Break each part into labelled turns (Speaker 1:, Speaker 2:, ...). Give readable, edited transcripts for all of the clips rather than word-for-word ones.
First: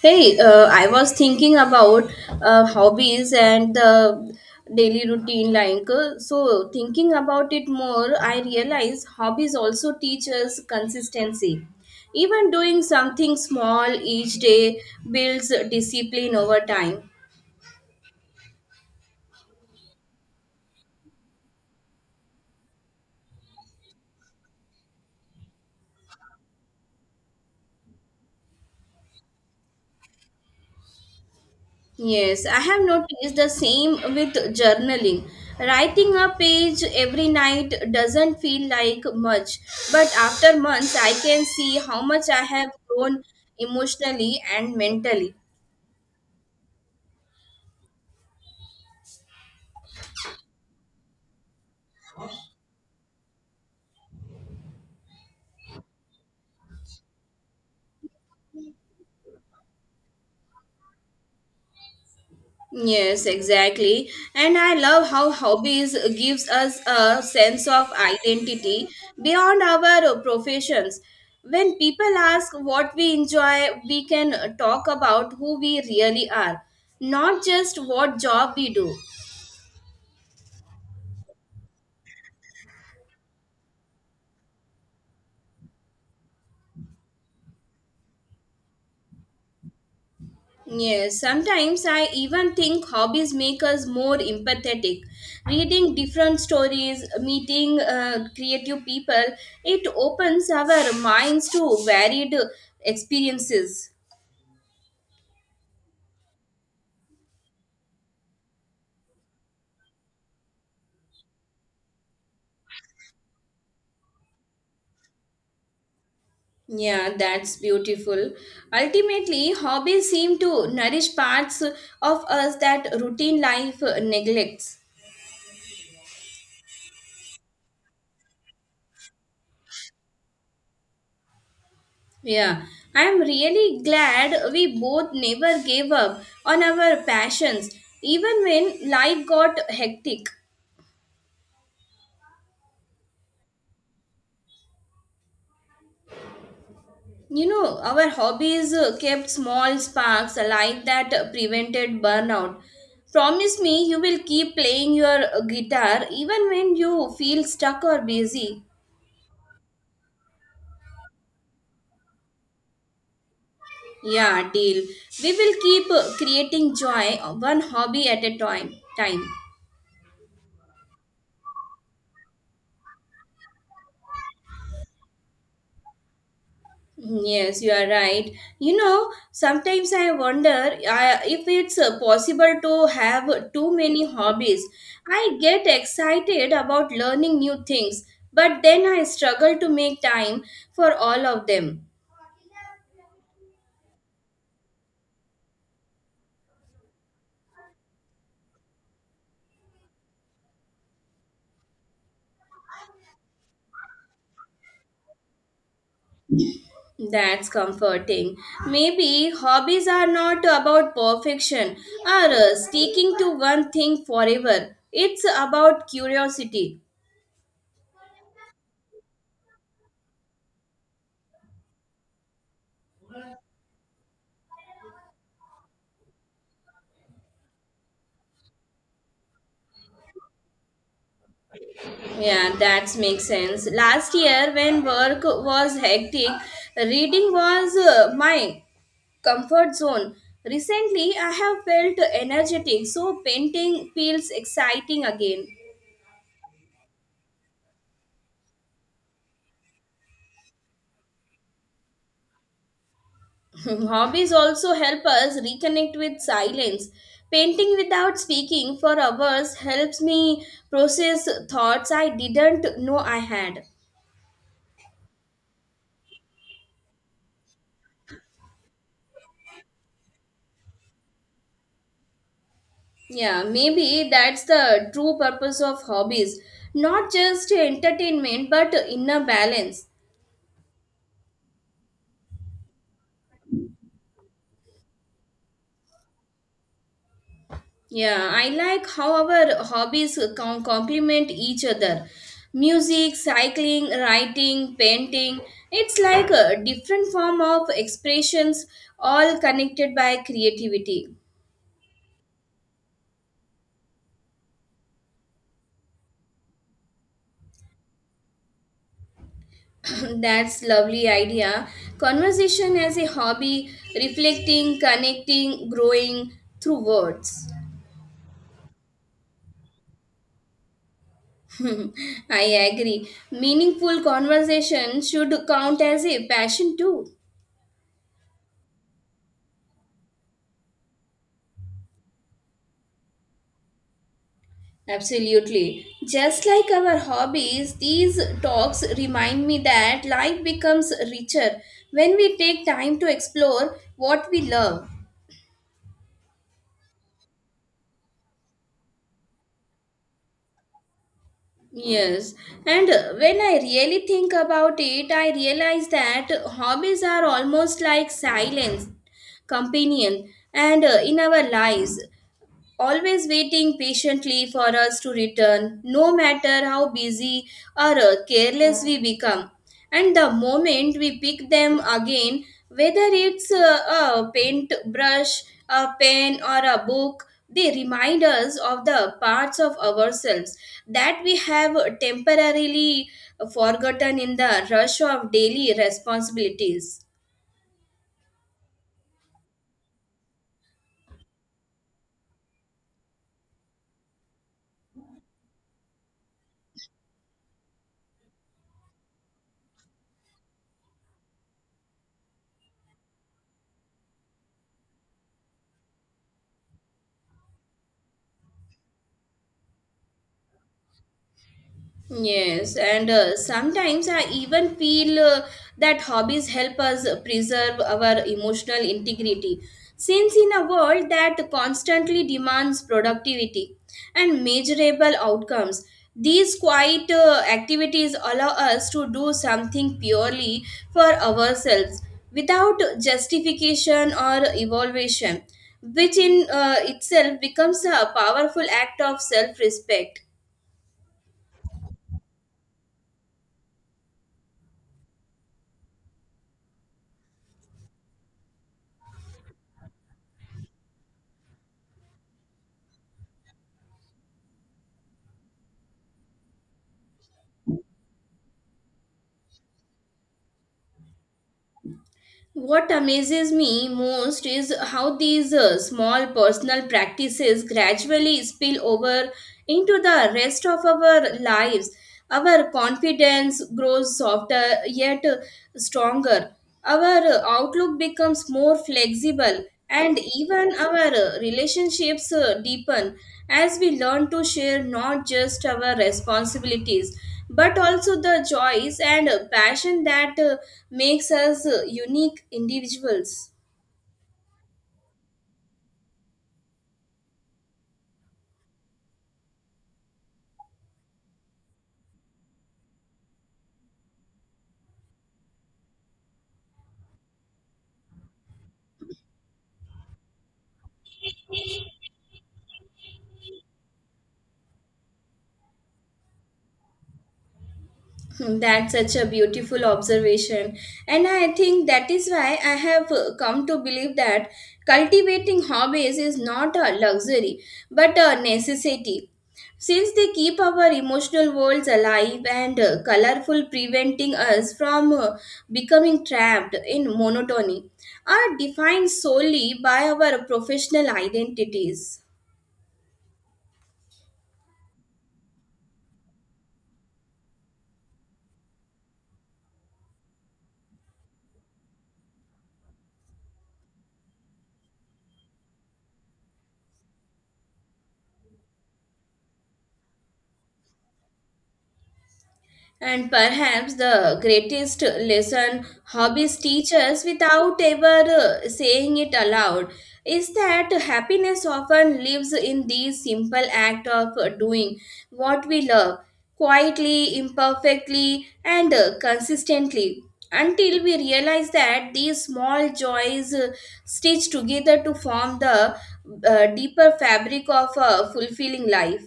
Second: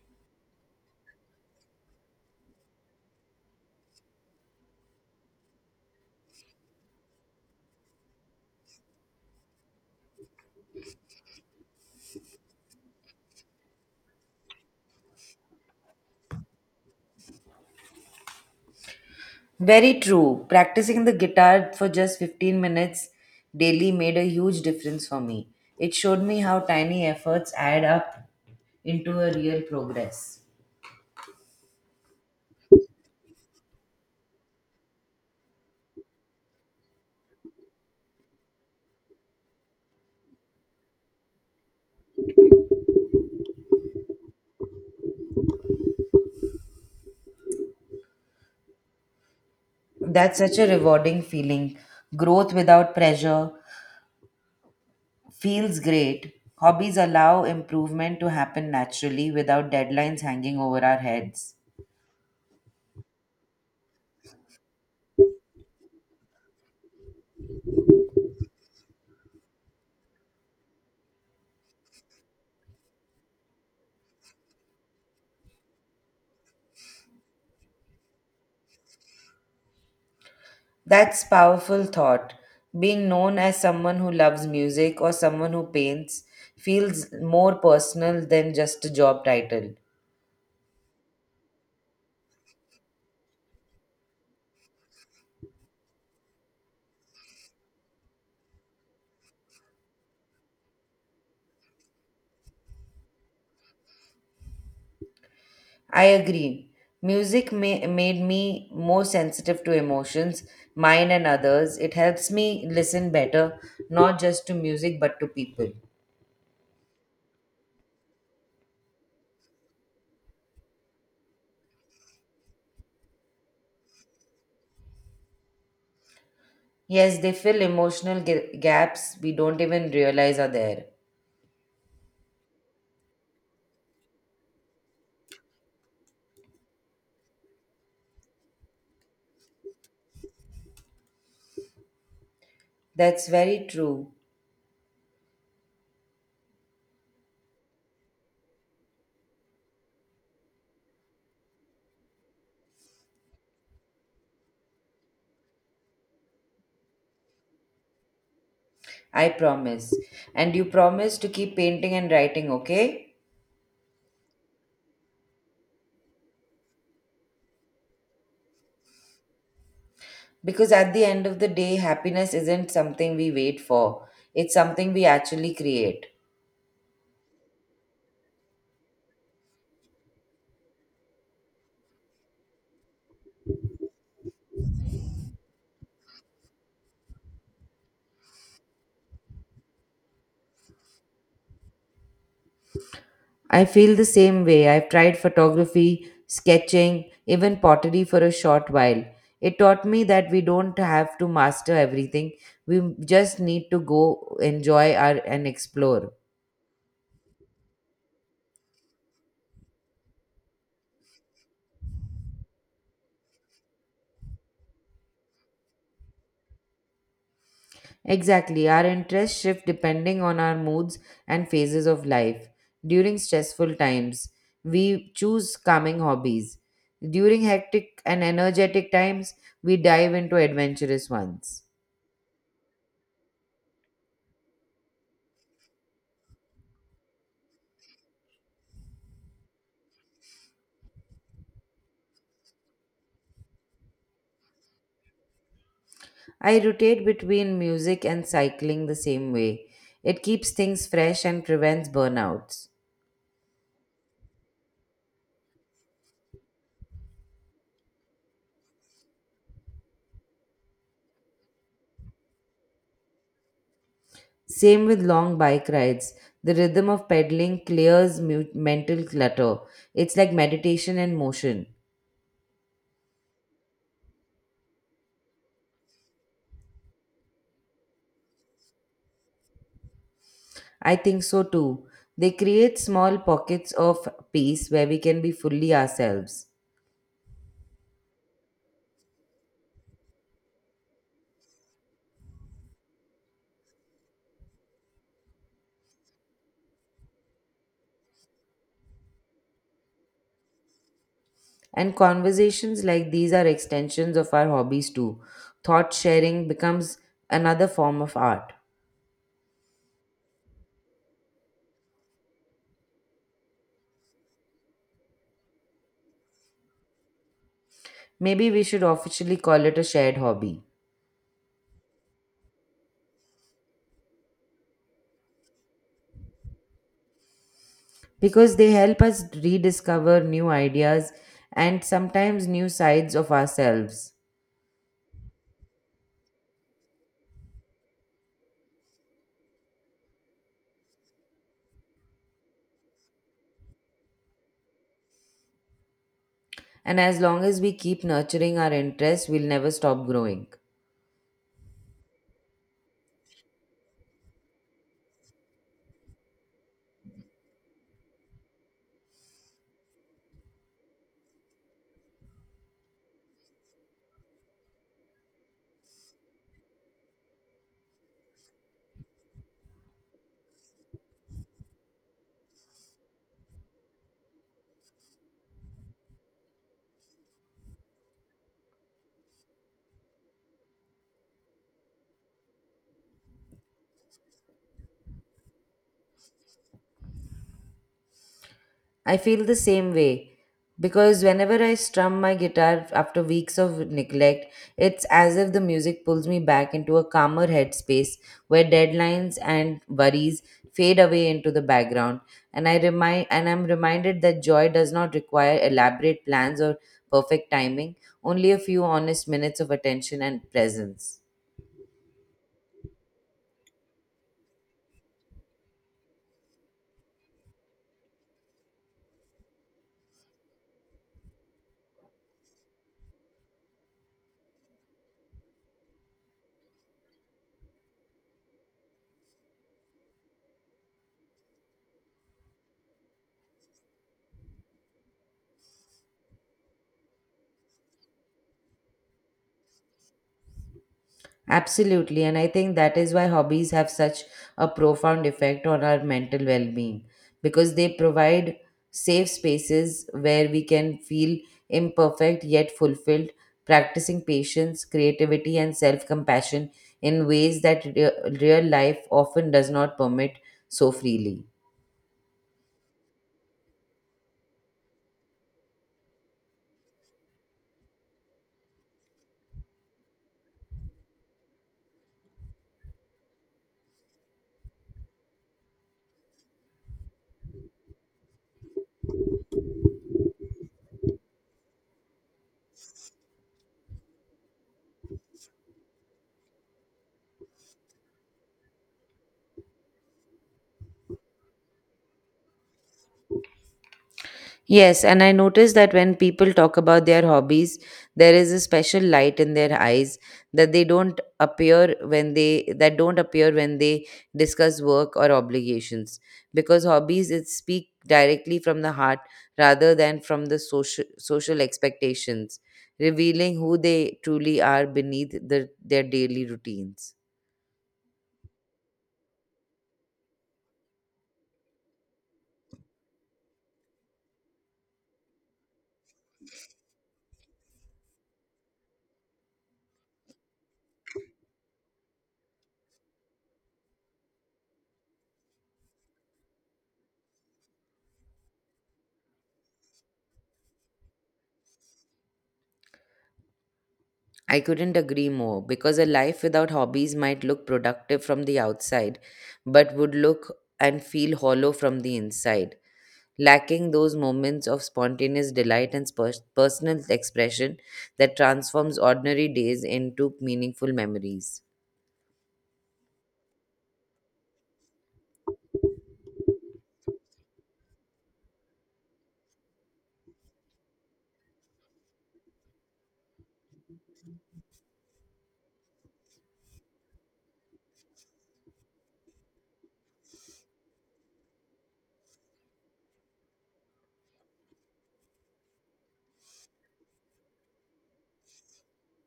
Speaker 1: Hey, I was thinking about hobbies and the daily routine. So thinking about it more, I realize hobbies also teach us consistency. Even doing something small each day builds discipline over time.
Speaker 2: Very true. Practicing the guitar for just 15 minutes daily made a huge difference for me. It showed me how tiny efforts add up into a real progress.
Speaker 1: Yes, I have noticed the same with journaling. Writing a page every night doesn't feel like much, but after months, I can see how much I have grown emotionally and mentally.
Speaker 2: That's such a rewarding feeling. Growth without pressure feels great. Hobbies allow improvement to happen naturally without deadlines hanging over our heads.
Speaker 1: Yes, exactly. And I love how hobbies gives us a sense of identity beyond our professions. When people ask what we enjoy, we can talk about who we really are, not just what job we do.
Speaker 2: That's powerful thought. Being known as someone who loves music or someone who paints feels more personal than just a job title.
Speaker 1: Yes, sometimes I even think hobbies make us more empathetic. Reading different stories, meeting creative people, it opens our minds to varied experiences.
Speaker 2: I agree. Music made me more sensitive to emotions, mine and others. It helps me listen better, not just to music but to people.
Speaker 1: Yeah, that's beautiful. Ultimately, hobbies seem to nourish parts of us that routine life neglects.
Speaker 2: Yes, they fill emotional gaps we don't even realize are there.
Speaker 1: Yeah, I'm really glad we both never gave up on our passions, even when life got hectic.
Speaker 2: That's very true.
Speaker 1: You know, our hobbies kept small sparks alive that prevented burnout. Promise me you will keep playing your guitar even when you feel stuck or busy.
Speaker 2: I promise. And you promise to keep painting and writing, okay?
Speaker 1: Yeah, deal. We will keep creating joy one hobby at a time. Time.
Speaker 2: Because at the end of the day, happiness isn't something we wait for, it's something we actually create.
Speaker 1: Mm, yes, you are right. You know, sometimes I wonder if it's possible to have too many hobbies. I get excited about learning new things, but then I struggle to make time for all of them.
Speaker 2: I feel the same way. I've tried photography, sketching, even pottery for a short while. It taught me that we don't have to master everything, we just need to go enjoy our, and explore.
Speaker 1: That's comforting. Maybe hobbies are not about perfection or sticking to one thing forever. It's about curiosity.
Speaker 2: Exactly, our interests shift depending on our moods and phases of life. During stressful times, we choose calming hobbies. During hectic and energetic times, we dive into adventurous ones.
Speaker 1: Yeah, that makes sense. Last year, when work was hectic, reading was my comfort zone. Recently, I have felt energetic, so painting feels exciting again.
Speaker 2: I rotate between music and cycling the same way. It keeps things fresh and prevents burnouts.
Speaker 1: Hobbies also help us reconnect with silence. Painting without speaking for hours helps me process thoughts I didn't know I had.
Speaker 2: Same with long bike rides. The rhythm of pedaling clears mental clutter. It's like meditation in motion.
Speaker 1: Yeah, maybe that's the true purpose of hobbies. Not just entertainment, but inner balance.
Speaker 2: I think so too. They create small pockets of peace where we can be fully ourselves.
Speaker 1: Yeah, I like how our complement each other. Music, cycling, writing, painting. It's like a different form of expressions, all connected by creativity.
Speaker 2: And conversations like these are extensions of our hobbies too. Thought sharing becomes another form of art.
Speaker 1: That's lovely idea. Conversation as a hobby, reflecting, connecting, growing through words.
Speaker 2: Maybe we should officially call it a shared hobby
Speaker 1: I agree. Meaningful conversation should count as a passion too.
Speaker 2: because they help us rediscover new ideas and sometimes new sides of ourselves.
Speaker 1: Absolutely. Just like our hobbies, these talks remind me that life becomes richer when we take time to explore what we love.
Speaker 2: And as long as we keep nurturing our interests, we'll never stop growing.
Speaker 1: Yes, and when I really think about it, I realize that hobbies are almost like silence companion and in our lives always waiting patiently for us to return, no matter how busy or careless we become. And the moment we pick them again, whether it's a paintbrush, a pen, or a book, they remind us of the parts of ourselves that we have temporarily forgotten in the rush of daily responsibilities.
Speaker 2: I feel the same way because whenever I strum my guitar after weeks of neglect, it's as if the music pulls me back into a calmer headspace where deadlines and worries fade away into the background and I'm reminded that joy does not require elaborate plans or perfect timing, only a few honest minutes of attention and presence.
Speaker 1: Yes, and sometimes I even feel that hobbies help us preserve our emotional integrity. Since in a world that constantly demands productivity and measurable outcomes, these quiet activities allow us to do something purely for ourselves without justification or evaluation, which in itself becomes a powerful act of self respect.
Speaker 2: Absolutely, and I think that is why hobbies have such a profound effect on our mental well being because they provide safe spaces where we can feel imperfect yet fulfilled, practicing patience, creativity, and self compassion in ways that real life often does not permit so freely.
Speaker 1: What amazes me most is how these small personal practices gradually spill over into the rest of our lives. Our confidence grows softer yet stronger. Our outlook becomes more flexible and even our relationships deepen as we learn to share not just our responsibilities but also the joys and passion that makes us unique individuals.
Speaker 2: Yes, and I notice that when people talk about their hobbies, there is a special light in their eyes that they don't appear when they that don't appear when they discuss work or obligations. Because hobbies it speak directly from the heart rather than from the social expectations, revealing who they truly are beneath their daily routines.
Speaker 1: Hmm, that's such a beautiful observation. And I think that is why I have come to believe that cultivating hobbies is not a luxury but a necessity. Since they keep our emotional worlds alive and colorful, preventing us from becoming trapped in monotony, are defined solely by our professional identities.
Speaker 2: I couldn't agree more because a life without hobbies might look productive from the outside, but would look and feel hollow from the inside, lacking those moments of spontaneous delight and personal expression that transforms ordinary days into meaningful memories.
Speaker 1: And perhaps the greatest lesson hobbies teach us without ever saying it aloud is that happiness often lives in the simple act of doing what we love quietly, imperfectly, and consistently until we realize that these small joys stitch together to form the deeper fabric of a fulfilling life.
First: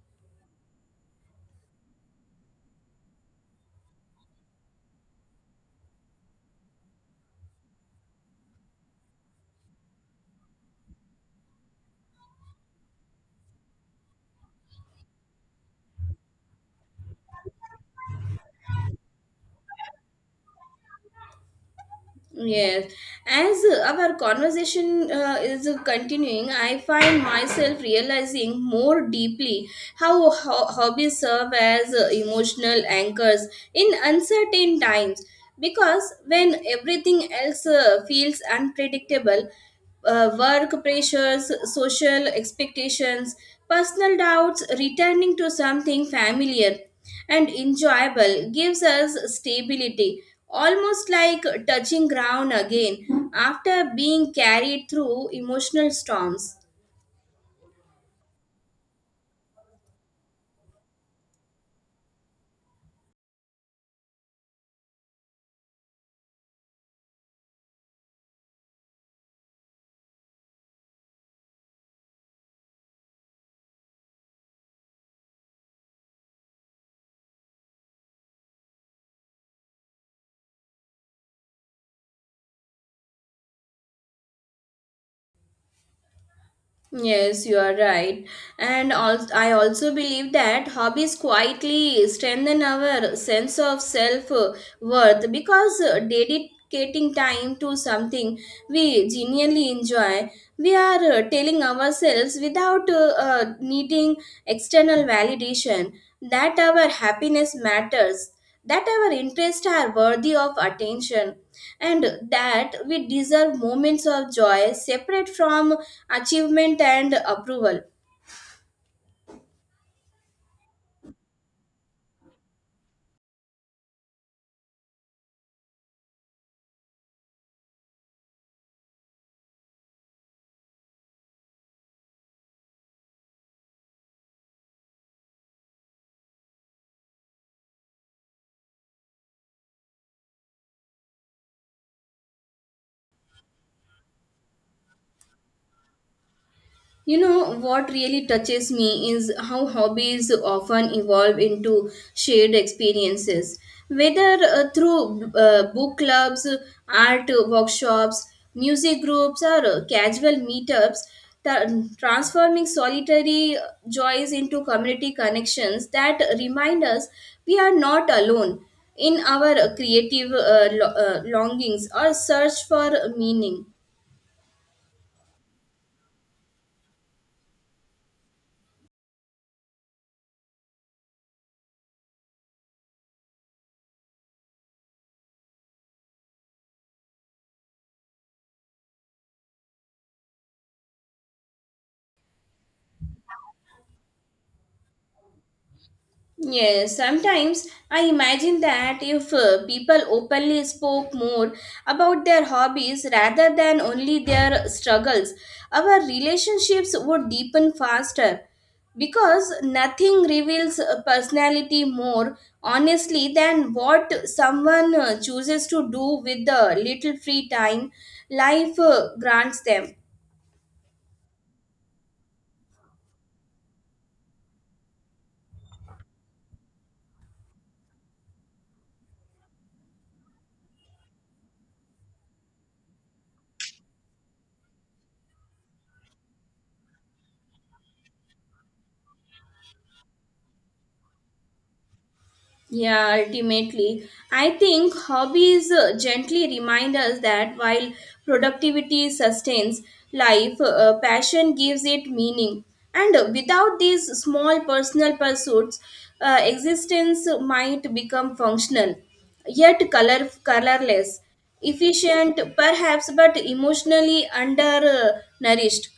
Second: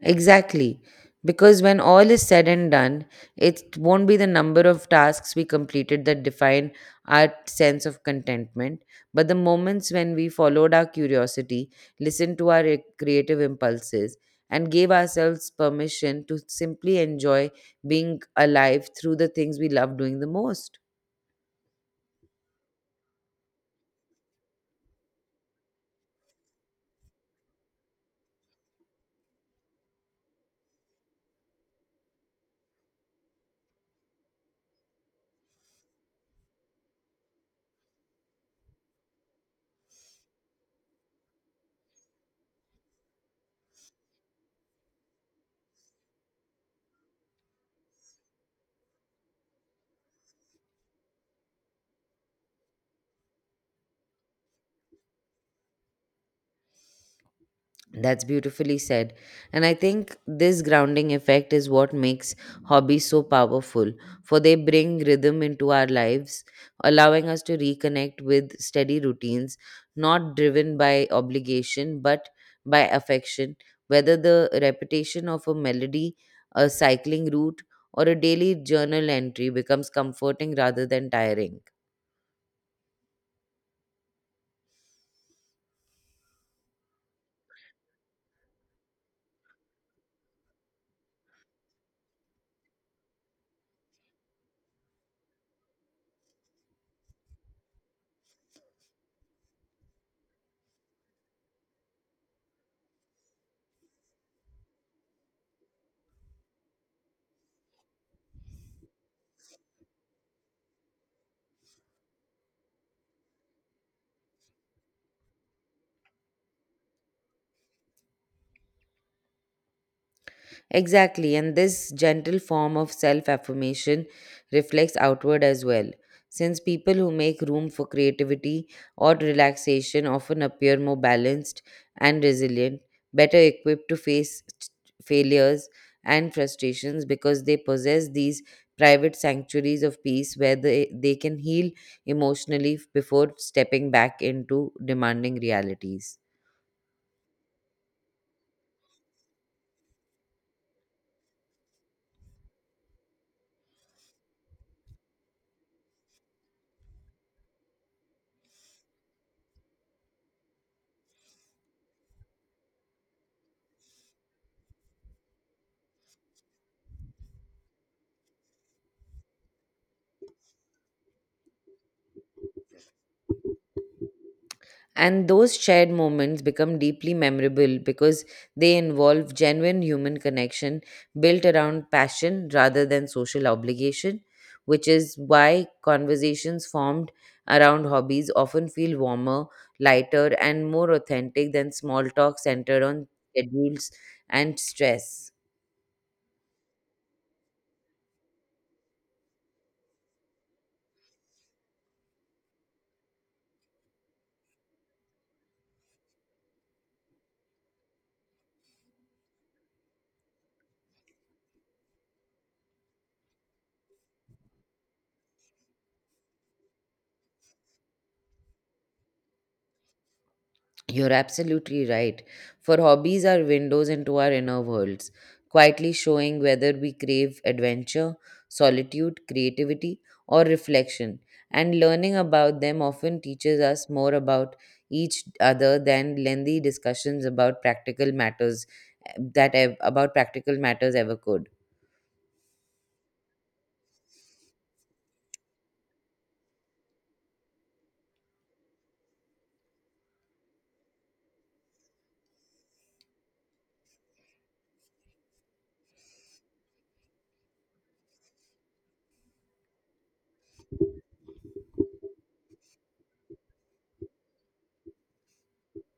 Speaker 2: Exactly. Because when all is said and done, it won't be the number of tasks we completed that define our sense of contentment, but the moments when we followed our curiosity, listened to our creative impulses, and gave ourselves permission to simply enjoy being alive through the things we love doing the most.
Speaker 1: Yes, as our conversation is continuing, I find myself realizing more deeply how hobbies serve as emotional anchors in uncertain times because when everything else feels unpredictable, work pressures, social expectations, personal doubts, returning to something familiar and enjoyable gives us stability, almost like touching ground again after being carried through emotional storms.
Speaker 2: That's beautifully said. And I think this grounding effect is what makes hobbies so powerful, for they bring rhythm into our lives, allowing us to reconnect with steady routines, not driven by obligation but by affection. Whether the repetition of a melody, a cycling route, or a daily journal entry becomes comforting rather than tiring.
Speaker 1: Yes, you are right. And also, I also believe that hobbies quietly strengthen our sense of self worth because dedicating time to something we genuinely enjoy, we are telling ourselves without needing external validation that our happiness matters, that our interests are worthy of attention, and that we deserve moments of joy separate from achievement and approval.
Speaker 2: Exactly, and this gentle form of self affirmation reflects outward as well, since people who make room for creativity or relaxation often appear more balanced and resilient, better equipped to face failures and frustrations because they possess these private sanctuaries of peace where they can heal emotionally before stepping back into demanding realities.
Speaker 1: You know, what really touches me is how hobbies often evolve into shared experiences. Whether through book clubs, art workshops, music groups, or casual meetups, tra- transforming solitary joys into community connections that remind us we are not alone in our creative longings or search for meaning.
Speaker 2: And those shared moments become deeply memorable because they involve genuine human connection built around passion rather than social obligation, which is why conversations formed around hobbies often feel warmer, lighter, and more authentic than small talk centered on schedules and stress.
Speaker 1: Yes, sometimes I imagine that if people openly spoke more about their hobbies rather than only their struggles, our relationships would deepen faster because nothing reveals a personality more honestly than what someone chooses to do with the little free time life grants them.
Speaker 2: You're absolutely right. For hobbies are windows into our inner worlds, quietly showing whether we crave adventure, solitude, creativity, or reflection. And learning about them often teaches us more about each other than lengthy discussions about practical matters about practical matters ever could.
Speaker 1: Yeah, ultimately, I think hobbies gently remind us that while productivity sustains life, passion gives it meaning. And without these small personal pursuits, existence might become functional, yet colorless, efficient perhaps, but emotionally undernourished.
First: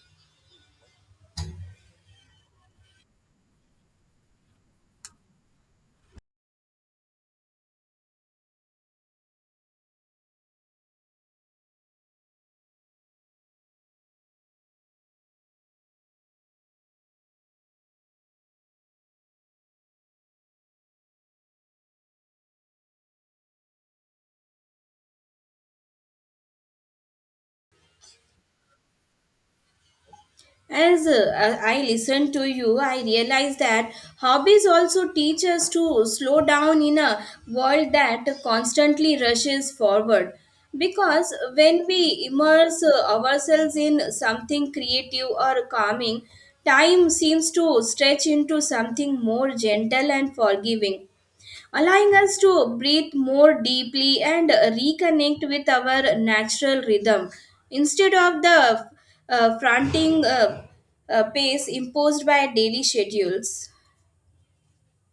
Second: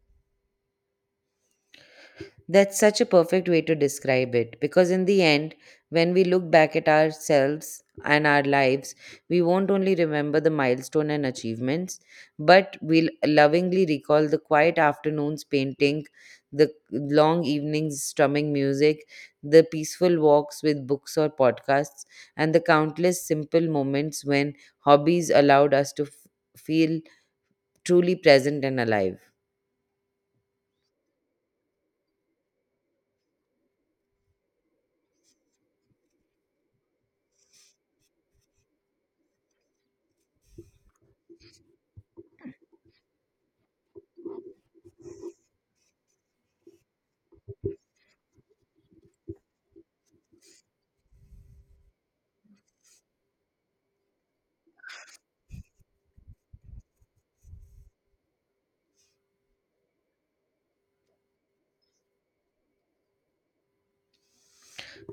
Speaker 2: That's such a perfect way to describe it because, in the end, when we look back at ourselves and our lives, we won't only remember the milestone and achievements, but we'll lovingly recall the quiet afternoons painting, the long evenings strumming music, the peaceful walks with books or podcasts, and the countless simple moments when hobbies allowed us to feel truly present and alive.
Speaker 1: As I listen to you, I realize that hobbies also teach us to slow down in a world that constantly rushes forward. Because when we immerse ourselves in something creative or calming, time seems to stretch into something more gentle and forgiving, allowing us to breathe more deeply and reconnect with our natural rhythm instead of the fronting pace imposed by daily schedules.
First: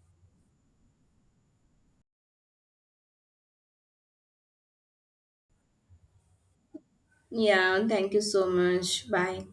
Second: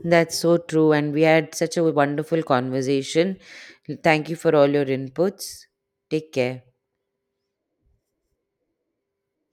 Speaker 2: That's so true. And we had such a wonderful conversation. Thank you for all your inputs. Take care.
Speaker 1: Yeah, thank you so much. Bye.